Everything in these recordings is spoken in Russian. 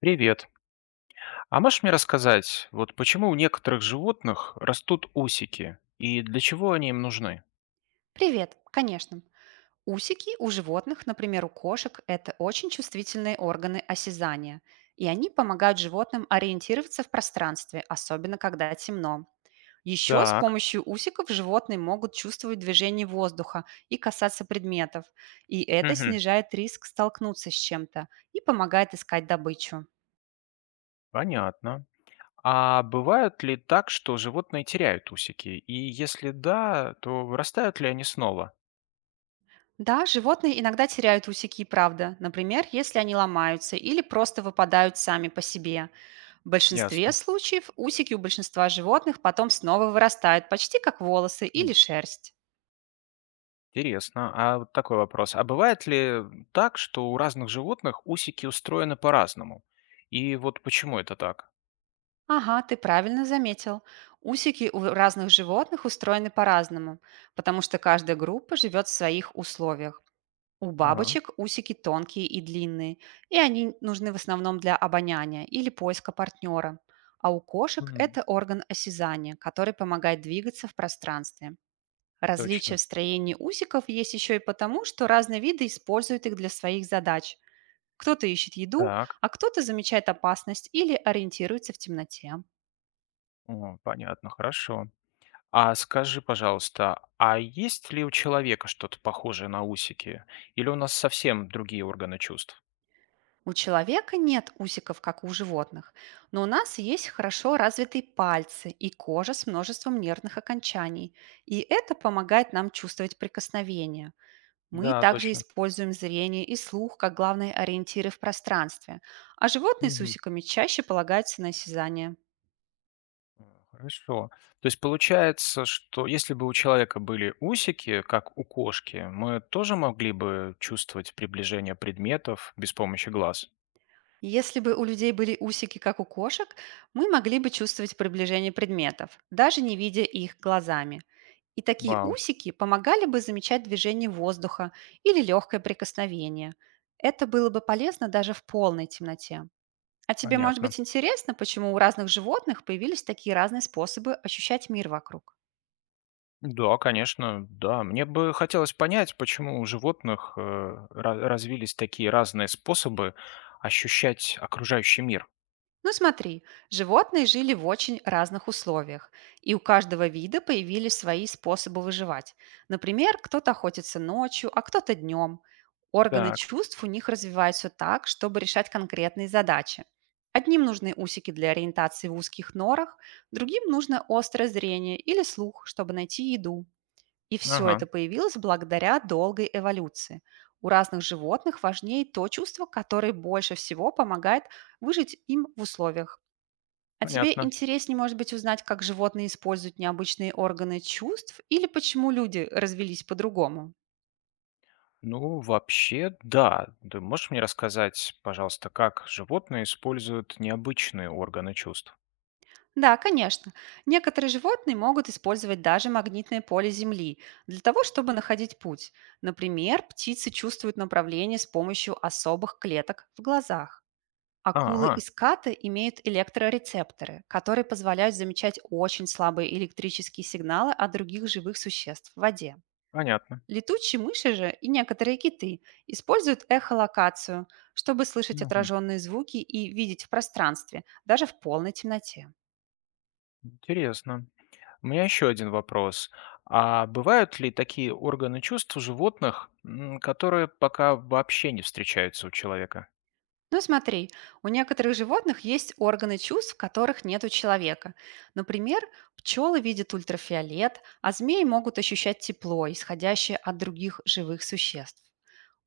Привет. А можешь мне рассказать, вот почему у некоторых животных растут усики и для чего они им нужны? Привет, конечно. Усики у животных, например, у кошек, это очень чувствительные органы осязания, и они помогают животным ориентироваться в пространстве, особенно когда темно. Еще с Так, помощью усиков животные могут чувствовать движение воздуха и касаться предметов, и это мгм, снижает риск столкнуться с чем-то и помогает искать добычу. понятно. А бывает ли так, что животные теряют усики? И если да, то вырастают ли они снова? Да, животные иногда теряют усики и правда, например, если они ломаются или просто выпадают сами по себе. В большинстве Ясно. случаев усики у большинства животных потом снова вырастают, почти как волосы или М, шерсть. интересно. А вот такой вопрос. А бывает ли так, что у разных животных усики устроены по-разному? И вот почему это так? Ага, ты правильно заметил. Усики у разных животных устроены по-разному, потому что каждая группа живет в своих условиях. У Ага. бабочек усики тонкие и длинные, и они нужны в основном для обоняния или поиска партнера. А у кошек М, это орган осязания, который помогает двигаться в пространстве. Различия точно. в строении усиков есть еще и потому, что разные виды используют их для своих задач. Кто-то ищет еду, Так. а кто-то замечает опасность или ориентируется в темноте. О, понятно, хорошо. А скажи, пожалуйста, а есть ли у человека что-то похожее на усики? Или у нас совсем другие органы чувств? У человека нет усиков, как у животных, но у нас есть хорошо развитые пальцы и кожа с множеством нервных окончаний, и это помогает нам чувствовать прикосновение. Мы Да, также точно. используем зрение и слух как главные ориентиры в пространстве, а животные с Мгм. усиками чаще полагаются на осязание. А, хорошо. То есть получается, что если бы у человека были усики, как у кошки, мы тоже могли бы чувствовать приближение предметов без помощи глаз? Если бы у людей были усики, как у кошек, мы могли бы чувствовать приближение предметов, даже не видя их глазами. И такие Вау, усики помогали бы замечать движение воздуха или легкое прикосновение. Это было бы полезно даже в полной темноте. А тебе может понятно. быть интересно, почему у разных животных появились такие разные способы ощущать мир вокруг? Да, конечно, да. Мне бы хотелось понять, почему у животных развились такие разные способы ощущать окружающий мир. Ну смотри, животные жили в очень разных условиях, и у каждого вида появились свои способы выживать. Например, кто-то охотится ночью, а кто-то днем. Органы Так, чувств у них развиваются так, чтобы решать конкретные задачи. Одним нужны усики для ориентации в узких норах, другим нужно острое зрение или слух, чтобы найти еду. И все ага, это появилось благодаря долгой эволюции. У разных животных важнее то чувство, которое больше всего помогает выжить им в условиях. А тебе понятно. интереснее, может быть, узнать, как животные используют необычные органы чувств или почему люди развелись по-другому? Ну, вообще, да. Ты можешь мне рассказать, пожалуйста, как животные используют необычные органы чувств? Да, конечно. Некоторые животные могут использовать даже магнитное поле Земли для того, чтобы находить путь. Например, птицы чувствуют направление с помощью особых клеток в глазах. А, Акулы и а, скаты имеют электрорецепторы, которые позволяют замечать очень слабые электрические сигналы от других живых существ в воде. понятно. Летучие мыши же и некоторые киты используют эхолокацию, чтобы слышать Мгм. отраженные звуки и видеть в пространстве, даже в полной темноте. Интересно. У меня еще один вопрос. А бывают ли такие органы чувств у животных, которые пока вообще не встречаются у человека? Ну смотри, у некоторых животных есть органы чувств, которых нет у человека. Например, пчелы видят ультрафиолет, а змеи могут ощущать тепло, исходящее от других живых существ.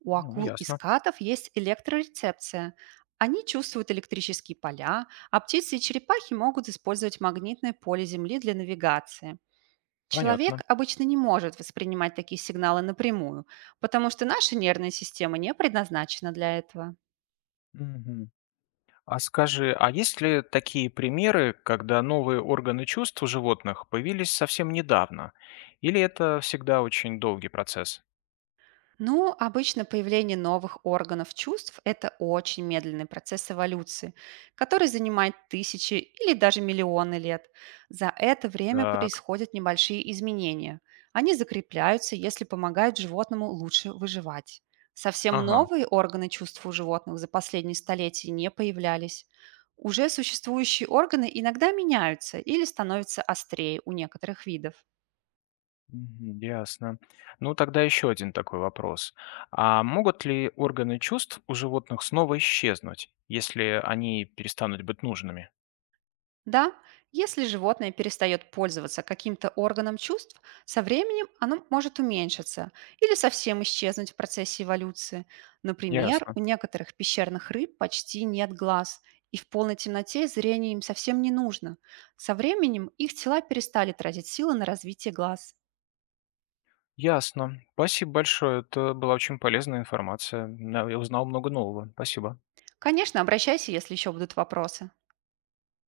У Ну, акул и ясно, скатов есть электрорецепция. Они чувствуют электрические поля, а птицы и черепахи могут использовать магнитное поле Земли для навигации. понятно. Человек обычно не может воспринимать такие сигналы напрямую, потому что наша нервная система не предназначена для этого. Мгм. А скажи, а есть ли такие примеры, когда новые органы чувств у животных появились совсем недавно? Или это всегда очень долгий процесс? Ну, обычно появление новых органов чувств– это очень медленный процесс эволюции, который занимает тысячи или даже миллионы лет. За это время Так, происходят небольшие изменения. Они закрепляются, если помогают животному лучше выживать. Совсем ага, новые органы чувств у животных за последние столетия не появлялись. Уже существующие органы иногда меняются или становятся острее у некоторых видов. мгм, ясно. Ну, тогда еще один такой вопрос. А могут ли органы чувств у животных снова исчезнуть, если они перестанут быть нужными? Да, если животное перестает пользоваться каким-то органом чувств, со временем оно может уменьшиться или совсем исчезнуть в процессе эволюции. Например, Ясно. у некоторых пещерных рыб почти нет глаз, и в полной темноте зрение им совсем не нужно. Со временем их тела перестали тратить силы на развитие глаз. Ясно. Спасибо большое. Это была очень полезная информация. На- я узнал много нового. Спасибо. Конечно, обращайся, если еще будут вопросы.